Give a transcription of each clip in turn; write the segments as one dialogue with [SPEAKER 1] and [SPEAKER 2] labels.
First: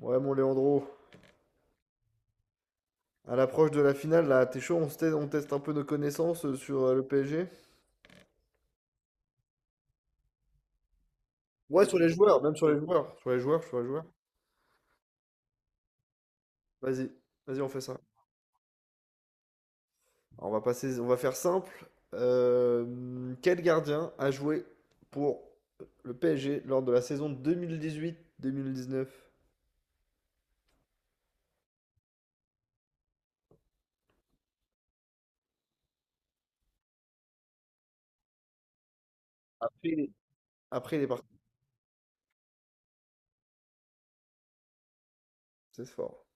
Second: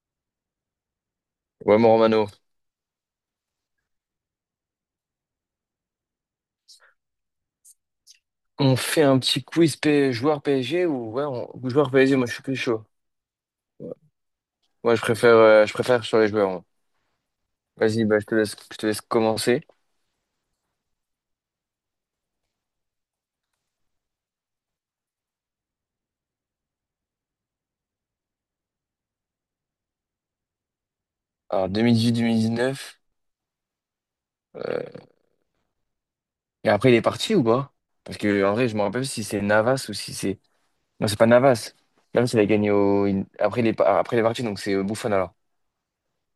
[SPEAKER 1] Ouais, mon Léandro,
[SPEAKER 2] Ouais, mon Romano,
[SPEAKER 1] à l'approche de la finale, là, t'es chaud, on teste un peu nos connaissances sur le PSG?
[SPEAKER 2] on fait un petit quiz joueur PSG ou ouais, ou
[SPEAKER 1] Ouais,
[SPEAKER 2] joueur
[SPEAKER 1] sur les
[SPEAKER 2] PSG, moi je
[SPEAKER 1] joueurs,
[SPEAKER 2] suis
[SPEAKER 1] même
[SPEAKER 2] plus
[SPEAKER 1] sur les
[SPEAKER 2] chaud.
[SPEAKER 1] joueurs. Sur les joueurs, sur les
[SPEAKER 2] Ouais.
[SPEAKER 1] joueurs.
[SPEAKER 2] Moi je préfère sur les joueurs. Moi.
[SPEAKER 1] Vas-y, vas-y, on fait ça.
[SPEAKER 2] Vas-y, bah, je te laisse commencer.
[SPEAKER 1] Alors, on va passer, on va faire simple. Quel gardien a joué pour le PSG lors de la saison 2018-2019?
[SPEAKER 2] Alors 2018-2019, euh... et après il est parti ou pas? Parce que en vrai, je me rappelle si c'est Navas ou si c'est.
[SPEAKER 1] Après, il est
[SPEAKER 2] Non, c'est pas
[SPEAKER 1] parti.
[SPEAKER 2] Navas. Navas, il a gagné au. Après, il est, pas- après, il est parti, donc c'est Buffon alors.
[SPEAKER 1] C'est fort.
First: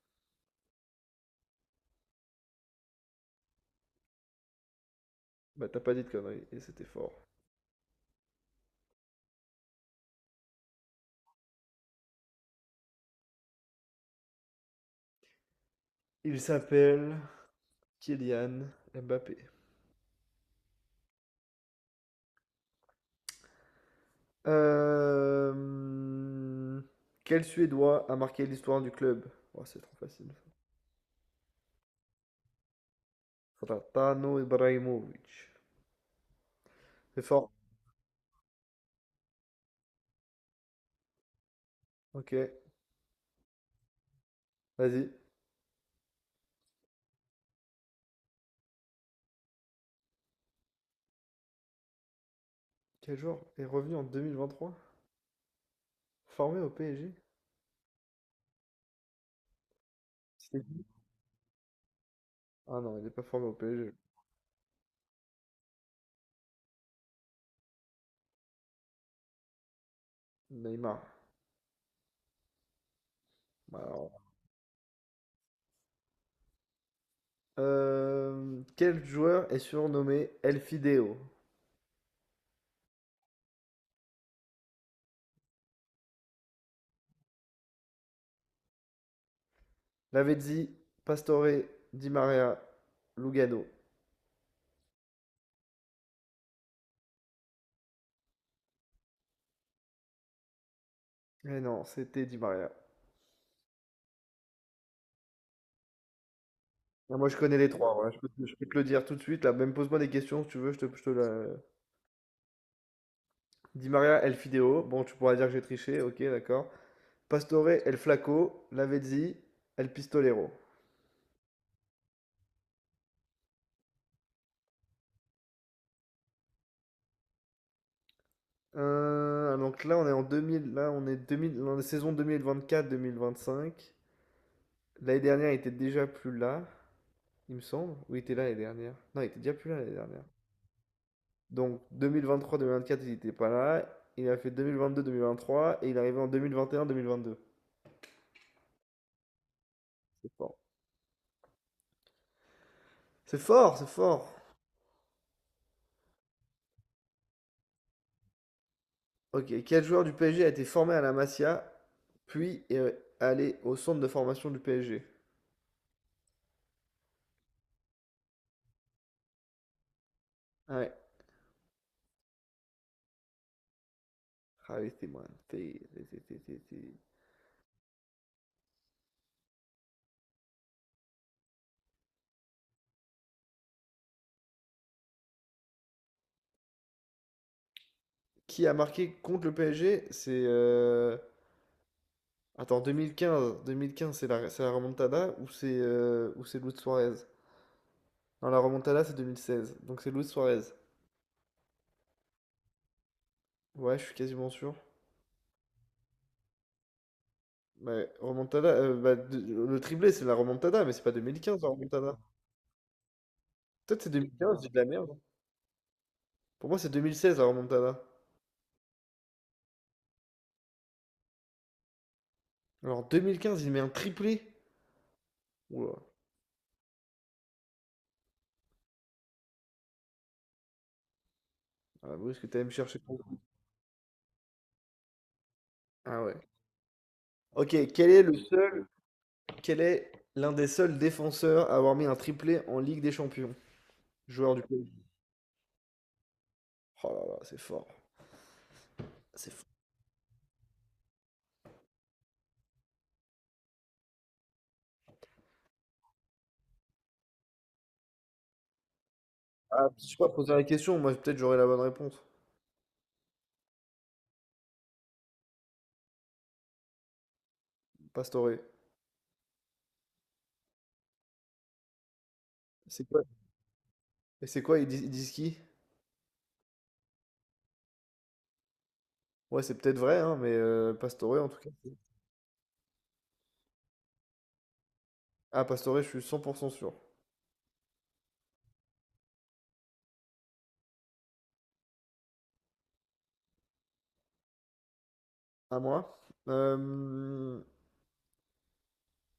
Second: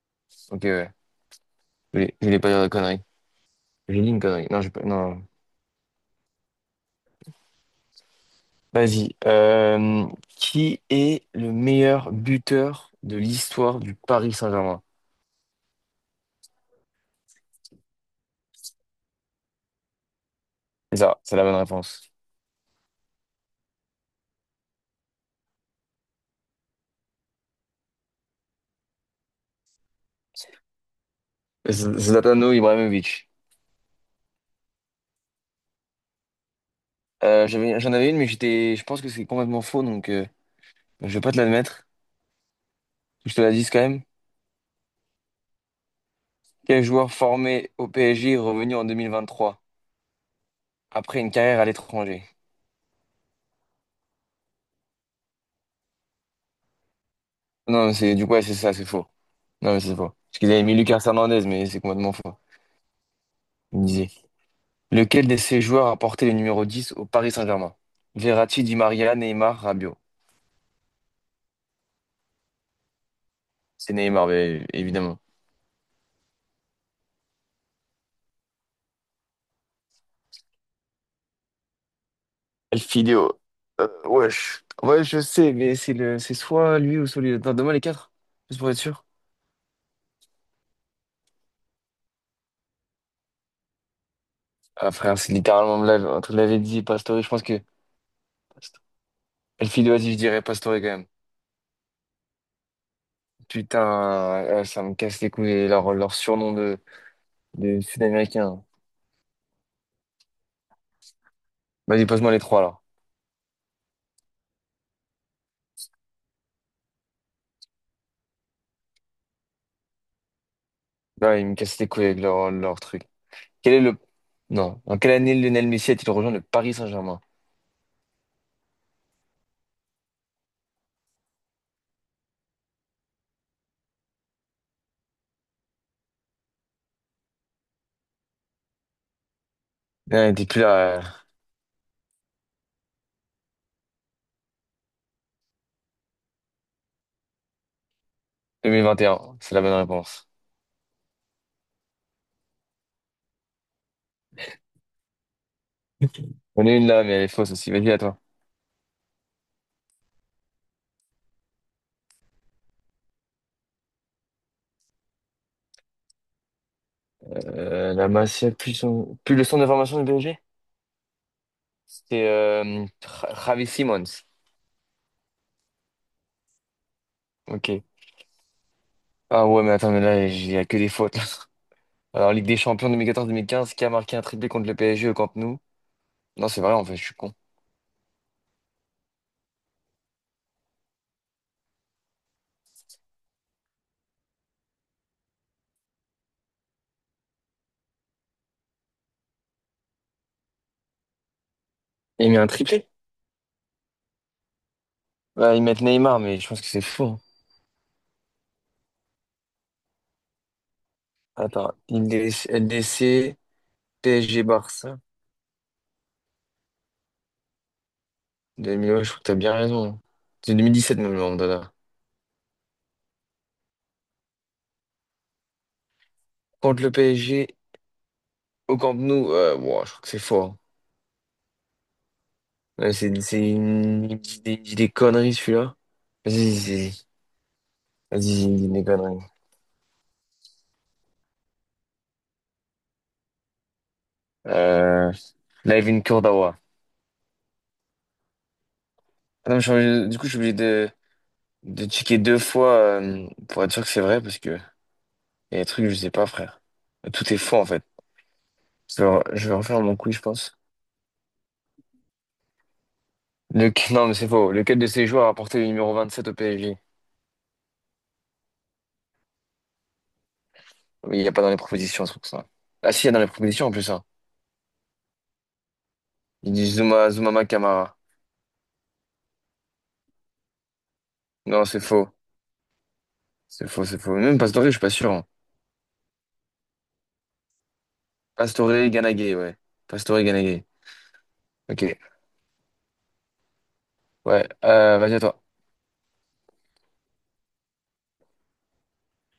[SPEAKER 2] Ok, ouais. Je voulais pas dire de conneries. J'ai dit une connerie. Non, j'ai pas... non.
[SPEAKER 1] Bah, t'as pas dit de conneries, et c'était fort.
[SPEAKER 2] Vas-y. Qui est le meilleur buteur de l'histoire du Paris Saint-Germain?
[SPEAKER 1] Il s'appelle Kylian Mbappé.
[SPEAKER 2] C'est ça, c'est la bonne réponse.
[SPEAKER 1] Euh, Quel Suédois a marqué l'histoire du club? Oh, c'est trop facile.
[SPEAKER 2] Zlatano Ibrahimovic.
[SPEAKER 1] Zlatan Ibrahimovic. C'est fort.
[SPEAKER 2] J'en avais une, mais je pense que c'est complètement faux, donc je vais pas te l'admettre.
[SPEAKER 1] Ok,
[SPEAKER 2] Je te la dis quand même.
[SPEAKER 1] vas-y.
[SPEAKER 2] Quel joueur formé au PSG est revenu en 2023 après une carrière à l'étranger?
[SPEAKER 1] Quel joueur est revenu en 2023 formé au PSG?
[SPEAKER 2] Non, c'est du coup, ouais, c'est ça, c'est faux. Non, mais c'est faux. Parce qu'ils
[SPEAKER 1] C'était
[SPEAKER 2] avaient mis
[SPEAKER 1] qui?
[SPEAKER 2] Lucas Hernandez, mais c'est complètement faux.
[SPEAKER 1] Ah non, il n'est pas formé au PSG.
[SPEAKER 2] Lequel de ces joueurs a porté le numéro 10 au Paris Saint-Germain? Verratti, Di Maria, Neymar, Rabiot.
[SPEAKER 1] Neymar. Bah,
[SPEAKER 2] C'est
[SPEAKER 1] alors,
[SPEAKER 2] Neymar, bien évidemment.
[SPEAKER 1] quel joueur est surnommé El Fideo?
[SPEAKER 2] Elfidio. Wesh. Ouais, je sais, mais c'est soit lui ou soit lui. Attends, donne-moi les quatre, juste pour être sûr.
[SPEAKER 1] Lavezzi, Pastore, Di Maria, Lugano.
[SPEAKER 2] Ah, frère, c'est littéralement entre Lavezzi et Pastore, je pense que... Elfidio, vas-y, je dirais Pastore quand même.
[SPEAKER 1] Eh non, c'était Di Maria.
[SPEAKER 2] Putain, ça me casse les couilles, leur surnom
[SPEAKER 1] Ah, moi, je connais les
[SPEAKER 2] de
[SPEAKER 1] trois, voilà. Je peux, te je
[SPEAKER 2] Sud-Américain.
[SPEAKER 1] peux te le dire tout de suite. Là, même pose-moi des questions si tu veux. Je te la.
[SPEAKER 2] Vas-y, passe-moi les trois, là.
[SPEAKER 1] Di Maria, El Fideo. Bon, tu pourras dire que j'ai triché. Ok, d'accord. Pastore, El Flaco, Lavezzi, El Pistolero.
[SPEAKER 2] Là, ils me cassent les couilles avec leur truc. Quel est le... Non. En quelle année Lionel Messi a-t-il rejoint le Paris Saint-Germain?
[SPEAKER 1] Donc là, on est en 2000. Là, on est 2000, dans la saison 2024-2025. L'année dernière, il était déjà plus là, il me semble. Ou il était là l'année dernière? Non, il était déjà plus là l'année dernière.
[SPEAKER 2] Ah, il était plus là.
[SPEAKER 1] Donc 2023-2024, il n'était pas là. Il a fait 2022-2023 et il est arrivé en 2021-2022.
[SPEAKER 2] 2021, c'est la bonne réponse.
[SPEAKER 1] C'est fort. C'est fort, c'est fort.
[SPEAKER 2] On ai une là, mais elle est fausse aussi. Vas-y, à toi.
[SPEAKER 1] Ok, quel joueur du PSG a été formé à la Masia, puis est allé au centre de formation du PSG?
[SPEAKER 2] La Masia, plus, plus le centre de formation du PSG?
[SPEAKER 1] Ouais.
[SPEAKER 2] C'est Travis Simons.
[SPEAKER 1] Ah oui, c'était t'es.
[SPEAKER 2] Ok. Ah ouais, mais attends, mais là, il n'y a que des fautes. Là. Alors, Ligue des Champions 2014-2015, qui a marqué un triplé contre le PSG au Camp Nou? Non, c'est vrai, en fait, je suis con.
[SPEAKER 1] Qui a marqué contre le PSG? C'est, attends, 2015. 2015, c'est la remontada ou c'est Luis Suarez? Non, la remontada c'est 2016. Donc c'est Luis Suarez.
[SPEAKER 2] Il met un triplé?
[SPEAKER 1] Ouais, je suis quasiment sûr.
[SPEAKER 2] Ouais, ils mettent Neymar, mais je pense que c'est faux.
[SPEAKER 1] Ouais, remontada, bah, le triplé c'est la remontada, mais c'est pas 2015 la
[SPEAKER 2] Attends,
[SPEAKER 1] remontada.
[SPEAKER 2] LDC,
[SPEAKER 1] Peut-être c'est
[SPEAKER 2] PSG,
[SPEAKER 1] 2015, je dis de la
[SPEAKER 2] Barça.
[SPEAKER 1] merde. Pour moi, c'est 2016 la remontada.
[SPEAKER 2] 2000, ouais, je crois que t'as bien raison. C'est 2017 même, le Mandanda.
[SPEAKER 1] Alors, en 2015, il met un triplé. Oula.
[SPEAKER 2] Contre le PSG, au Camp Nou, wow, je crois que c'est fort. Hein.
[SPEAKER 1] Ah, Bruce, que t'allais me
[SPEAKER 2] Ouais,
[SPEAKER 1] chercher.
[SPEAKER 2] il me il me dit des conneries, celui-là.
[SPEAKER 1] Ah ouais.
[SPEAKER 2] Vas-y, vas-y,
[SPEAKER 1] Ok,
[SPEAKER 2] Vas-y, il me dit des conneries.
[SPEAKER 1] quel est l'un des seuls défenseurs à avoir mis un triplé en Ligue des Champions? Joueur du PSG.
[SPEAKER 2] Euh... Live in Kurdawa.
[SPEAKER 1] Oh là là, c'est fort.
[SPEAKER 2] Ah
[SPEAKER 1] C'est
[SPEAKER 2] non,
[SPEAKER 1] fort.
[SPEAKER 2] du coup, je suis obligé de checker deux fois pour être sûr que c'est vrai, parce que il y a des trucs que je sais pas, frère. Tout est faux, en fait. Je vais refaire
[SPEAKER 1] Ah,
[SPEAKER 2] mon
[SPEAKER 1] je
[SPEAKER 2] coup,
[SPEAKER 1] sais
[SPEAKER 2] je
[SPEAKER 1] pas poser
[SPEAKER 2] pense.
[SPEAKER 1] la question, moi peut-être j'aurai la bonne réponse.
[SPEAKER 2] Non, mais c'est faux. Lequel de ces joueurs a porté le numéro 27 au PSG?
[SPEAKER 1] Pastore.
[SPEAKER 2] Mais il n'y a pas dans les propositions, ce truc, ça. Ah
[SPEAKER 1] C'est
[SPEAKER 2] si, il y a dans
[SPEAKER 1] quoi?
[SPEAKER 2] les propositions en plus, hein.
[SPEAKER 1] Et c'est quoi? Ils disent qui?
[SPEAKER 2] Il dit Zoumama Kamara.
[SPEAKER 1] Ouais, c'est peut-être vrai, hein, mais Pastore en tout
[SPEAKER 2] Non,
[SPEAKER 1] cas.
[SPEAKER 2] c'est faux. C'est faux. Même Pastore, je suis pas sûr. Hein.
[SPEAKER 1] Ah, Pastore, je suis 100% sûr.
[SPEAKER 2] Pastore Ganagay, ouais. Pastore Ganagay. Ok. Ouais. Vas-y à toi.
[SPEAKER 1] À moi.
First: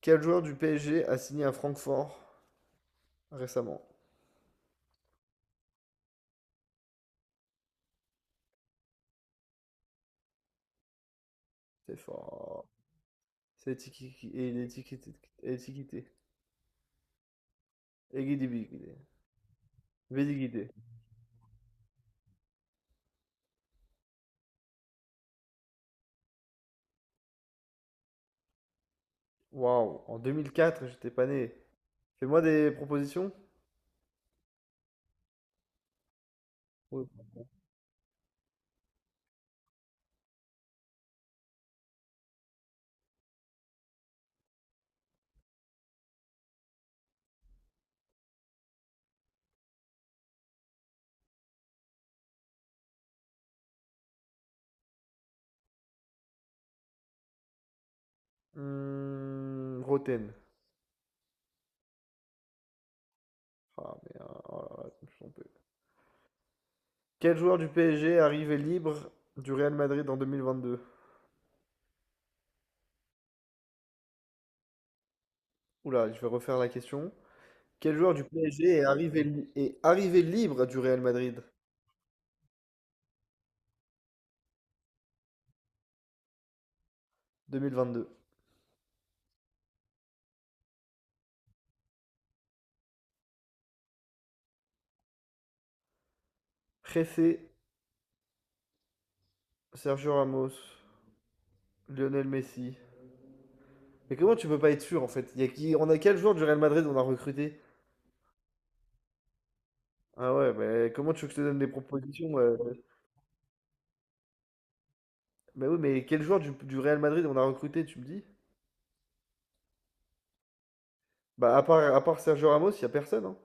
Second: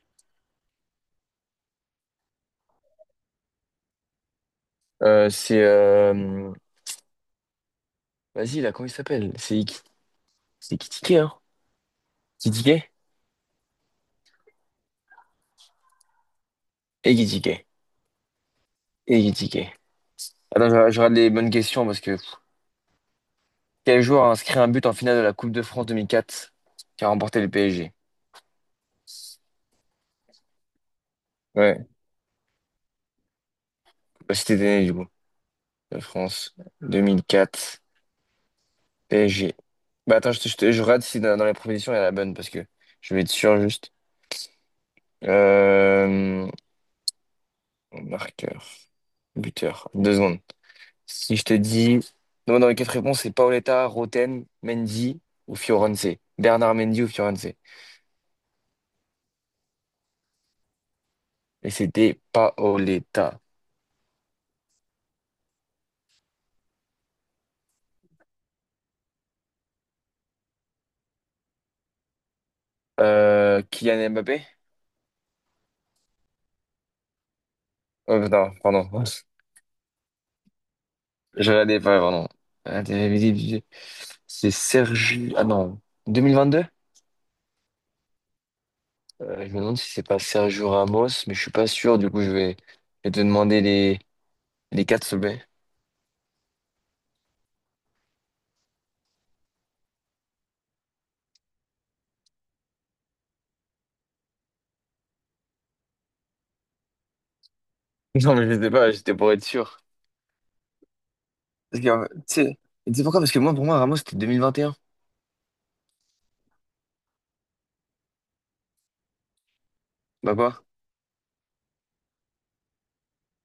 [SPEAKER 1] Quel joueur du PSG a signé à Francfort récemment.
[SPEAKER 2] C'est Vas-y là, comment il s'appelle? C'est Kitike, hein?
[SPEAKER 1] C'est fort.
[SPEAKER 2] Kitike?
[SPEAKER 1] C'est étiqueté. Étiqueté. Étiqueté.
[SPEAKER 2] Et Kitike.
[SPEAKER 1] Éguidibiguidé.
[SPEAKER 2] Et Kitike. Attends,
[SPEAKER 1] Bédiguidé.
[SPEAKER 2] je regarde les bonnes questions parce que quel joueur a inscrit un but en finale de la Coupe de France 2004 qui a remporté le PSG?
[SPEAKER 1] Waouh, en 2004, j'étais pas né.
[SPEAKER 2] Ouais.
[SPEAKER 1] Fais-moi des propositions.
[SPEAKER 2] Bah, c'était né du coup. De France
[SPEAKER 1] Ouais.
[SPEAKER 2] 2004. PSG. Bah attends, je regarde si dans les propositions il y a la bonne parce que je vais être sûr juste. Euh, marqueur, Buteur, deux secondes. Si je te dis. Non, dans les quatre réponses, c'est Paoletta, Roten, Mendy ou Fiorenze. Bernard Mendy ou Fiorenze.
[SPEAKER 1] Hmm, Roten.
[SPEAKER 2] Et c'était Paoletta.
[SPEAKER 1] Ah, mais, ah, oh là là, je me suis trompé. Quel joueur du PSG est arrivé libre du Real Madrid en 2022?
[SPEAKER 2] Kylian Mbappé?
[SPEAKER 1] Oula, je vais refaire la question. Quel joueur
[SPEAKER 2] Oh,
[SPEAKER 1] du
[SPEAKER 2] non,
[SPEAKER 1] PSG est
[SPEAKER 2] pardon.
[SPEAKER 1] arrivé, li- est arrivé libre du Real Madrid
[SPEAKER 2] Je regardais pas, pardon. Ah, t'avais C'est Sergi. Ah non. 2022?
[SPEAKER 1] 2022?
[SPEAKER 2] Je me demande si c'est pas Sergio Ramos, mais je suis pas sûr. Du coup, je vais te demander les quatre sommets.
[SPEAKER 1] Pressé, Sergio Ramos, Lionel Messi. Mais comment tu peux pas être sûr en fait. Il y a qui? On a quel joueur du Real Madrid on a recruté?
[SPEAKER 2] Non, mais je sais pas, j'étais pour être sûr.
[SPEAKER 1] Ah ouais, mais comment tu veux que je te donne des
[SPEAKER 2] Parce que,
[SPEAKER 1] propositions,
[SPEAKER 2] tu sais pourquoi? Parce que moi, pour moi, Ramos, c'était 2021.
[SPEAKER 1] Bah oui, mais quel joueur du Real Madrid on a recruté, tu me dis?
[SPEAKER 2] Bah quoi?
[SPEAKER 1] Bah, à part Sergio Ramos, il y a personne, hein.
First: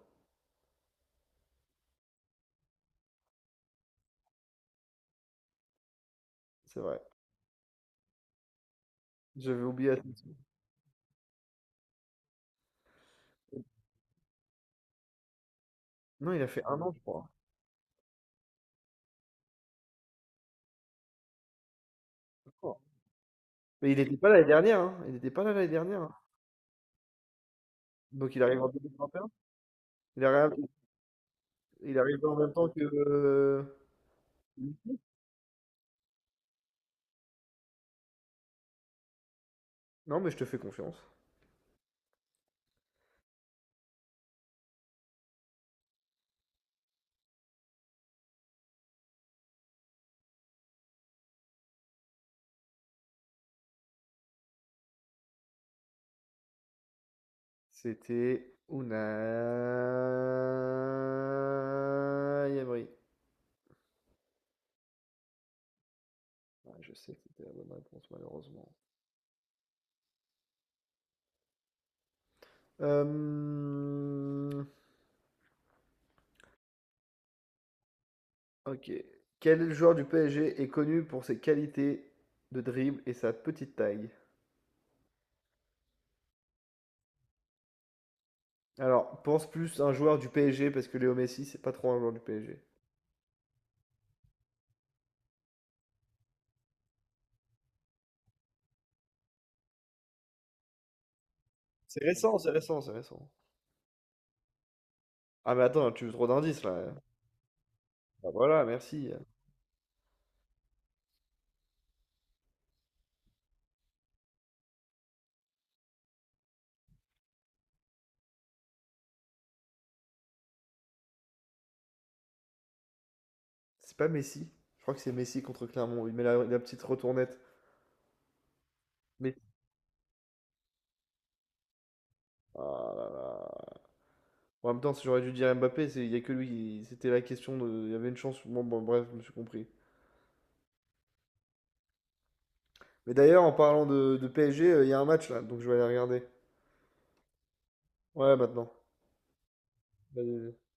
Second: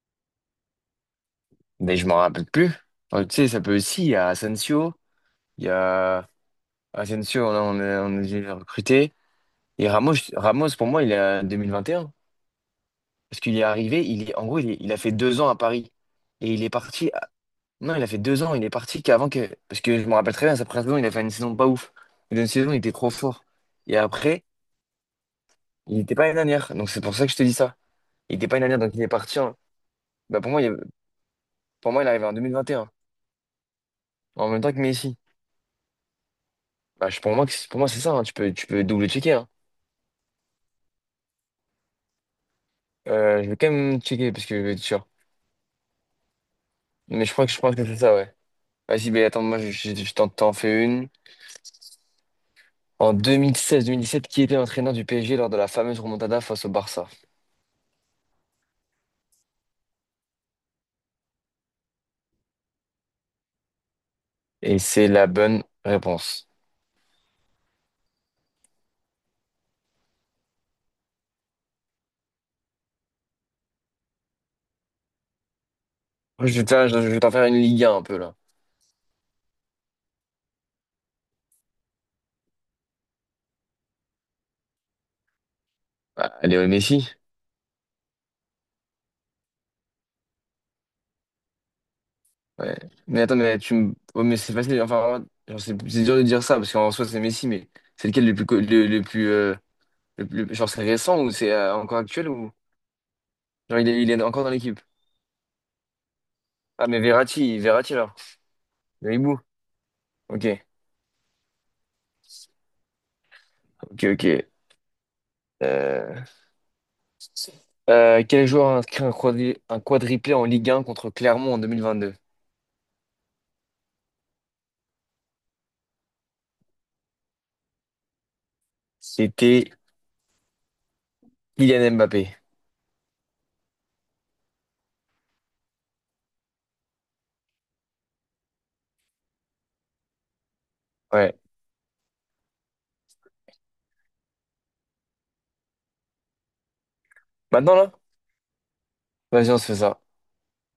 [SPEAKER 2] Mais je m'en rappelle plus. Tu sais, ça peut aussi. Il y a Asensio, il y a
[SPEAKER 1] C'est vrai.
[SPEAKER 2] Asensio, on a dû le recruter.
[SPEAKER 1] J'avais oublié.
[SPEAKER 2] Et
[SPEAKER 1] Asensio.
[SPEAKER 2] Ramos, pour moi, il est à 2021. Parce qu'il est arrivé, en gros, il a fait deux ans à Paris.
[SPEAKER 1] Non, il a
[SPEAKER 2] Et
[SPEAKER 1] fait
[SPEAKER 2] il est
[SPEAKER 1] un an, je
[SPEAKER 2] parti
[SPEAKER 1] crois.
[SPEAKER 2] Non, il a fait deux ans, il est parti qu'avant que. Parce que je me rappelle très bien, sa première saison, il a fait une saison pas ouf. Mais une saison, il
[SPEAKER 1] D'accord.
[SPEAKER 2] était trop fort.
[SPEAKER 1] Mais il
[SPEAKER 2] Et
[SPEAKER 1] n'était pas là
[SPEAKER 2] après,
[SPEAKER 1] l'année dernière, hein. Il n'était pas là l'année
[SPEAKER 2] il
[SPEAKER 1] dernière, hein.
[SPEAKER 2] n'était pas une dernière. Donc c'est pour ça que je te dis ça.
[SPEAKER 1] Donc
[SPEAKER 2] Il
[SPEAKER 1] il
[SPEAKER 2] n'était pas
[SPEAKER 1] arrive
[SPEAKER 2] une
[SPEAKER 1] en
[SPEAKER 2] dernière, donc il est
[SPEAKER 1] 2021.
[SPEAKER 2] parti.
[SPEAKER 1] Il
[SPEAKER 2] Bah, pour
[SPEAKER 1] arrive,
[SPEAKER 2] moi, il... pour
[SPEAKER 1] il
[SPEAKER 2] moi, il est
[SPEAKER 1] arrive
[SPEAKER 2] arrivé en
[SPEAKER 1] en
[SPEAKER 2] deux
[SPEAKER 1] même
[SPEAKER 2] mille
[SPEAKER 1] temps
[SPEAKER 2] vingt et
[SPEAKER 1] que.
[SPEAKER 2] un, en même temps que Messi. Pour moi, pour moi c'est ça. Hein. Tu peux double-checker. Hein.
[SPEAKER 1] Non, mais je te fais confiance.
[SPEAKER 2] Je vais quand même checker parce que je vais être sûr. Mais je pense que c'est ça, ouais. Vas-y, mais attends, moi, je t'en fais une. En deux mille seize-deux mille seize, dix-sept, qui était l'entraîneur du PSG lors de la fameuse remontada face au Barça?
[SPEAKER 1] C'était Unai Emery.
[SPEAKER 2] Et c'est la bonne réponse.
[SPEAKER 1] Ouais, je sais que c'était la bonne réponse, malheureusement. Euh,
[SPEAKER 2] Je vais te faire, je vais t'en faire une Ligue 1 un peu là.
[SPEAKER 1] Ok. Quel joueur du PSG est connu pour ses qualités de dribble et sa petite taille?
[SPEAKER 2] Ah, Léo Messi.
[SPEAKER 1] Alors, pense plus un joueur du PSG parce que Léo Messi, c'est pas trop un joueur du PSG.
[SPEAKER 2] Ouais. Mais attends, mais tu me. Ouais, mais c'est facile. Enfin, genre, c'est dur de dire ça parce qu'en soi c'est Messi, mais c'est lequel le plus le plus le genre c'est récent ou c'est encore
[SPEAKER 1] C'est
[SPEAKER 2] actuel
[SPEAKER 1] récent, c'est
[SPEAKER 2] ou
[SPEAKER 1] récent, c'est récent.
[SPEAKER 2] genre il est encore dans l'équipe.
[SPEAKER 1] Ah, mais attends, tu veux trop d'indices
[SPEAKER 2] Ah
[SPEAKER 1] là.
[SPEAKER 2] mais Verratti alors.
[SPEAKER 1] Bah voilà, merci.
[SPEAKER 2] Le hibou. Ok, ok. Euh, Quel joueur a inscrit un quadriplé en Ligue 1 contre Clermont en 2022?
[SPEAKER 1] C'est pas Messi. Je crois que c'est Messi contre Clermont. Il met la petite retournette. Mais.
[SPEAKER 2] C'était Kylian Mbappé.
[SPEAKER 1] Ah là là. Bon, en même temps, si j'aurais dû dire Mbappé, il y a que lui. C'était la question de. Il y avait une chance. Bon, bon, bref, je me suis compris.
[SPEAKER 2] Ouais.
[SPEAKER 1] Mais d'ailleurs, en parlant de PSG, il y a un match là, donc je vais aller regarder.
[SPEAKER 2] Maintenant là?
[SPEAKER 1] Ouais, maintenant.
[SPEAKER 2] Vas-y, on se fait ça.
[SPEAKER 1] Vas-y, vas-y.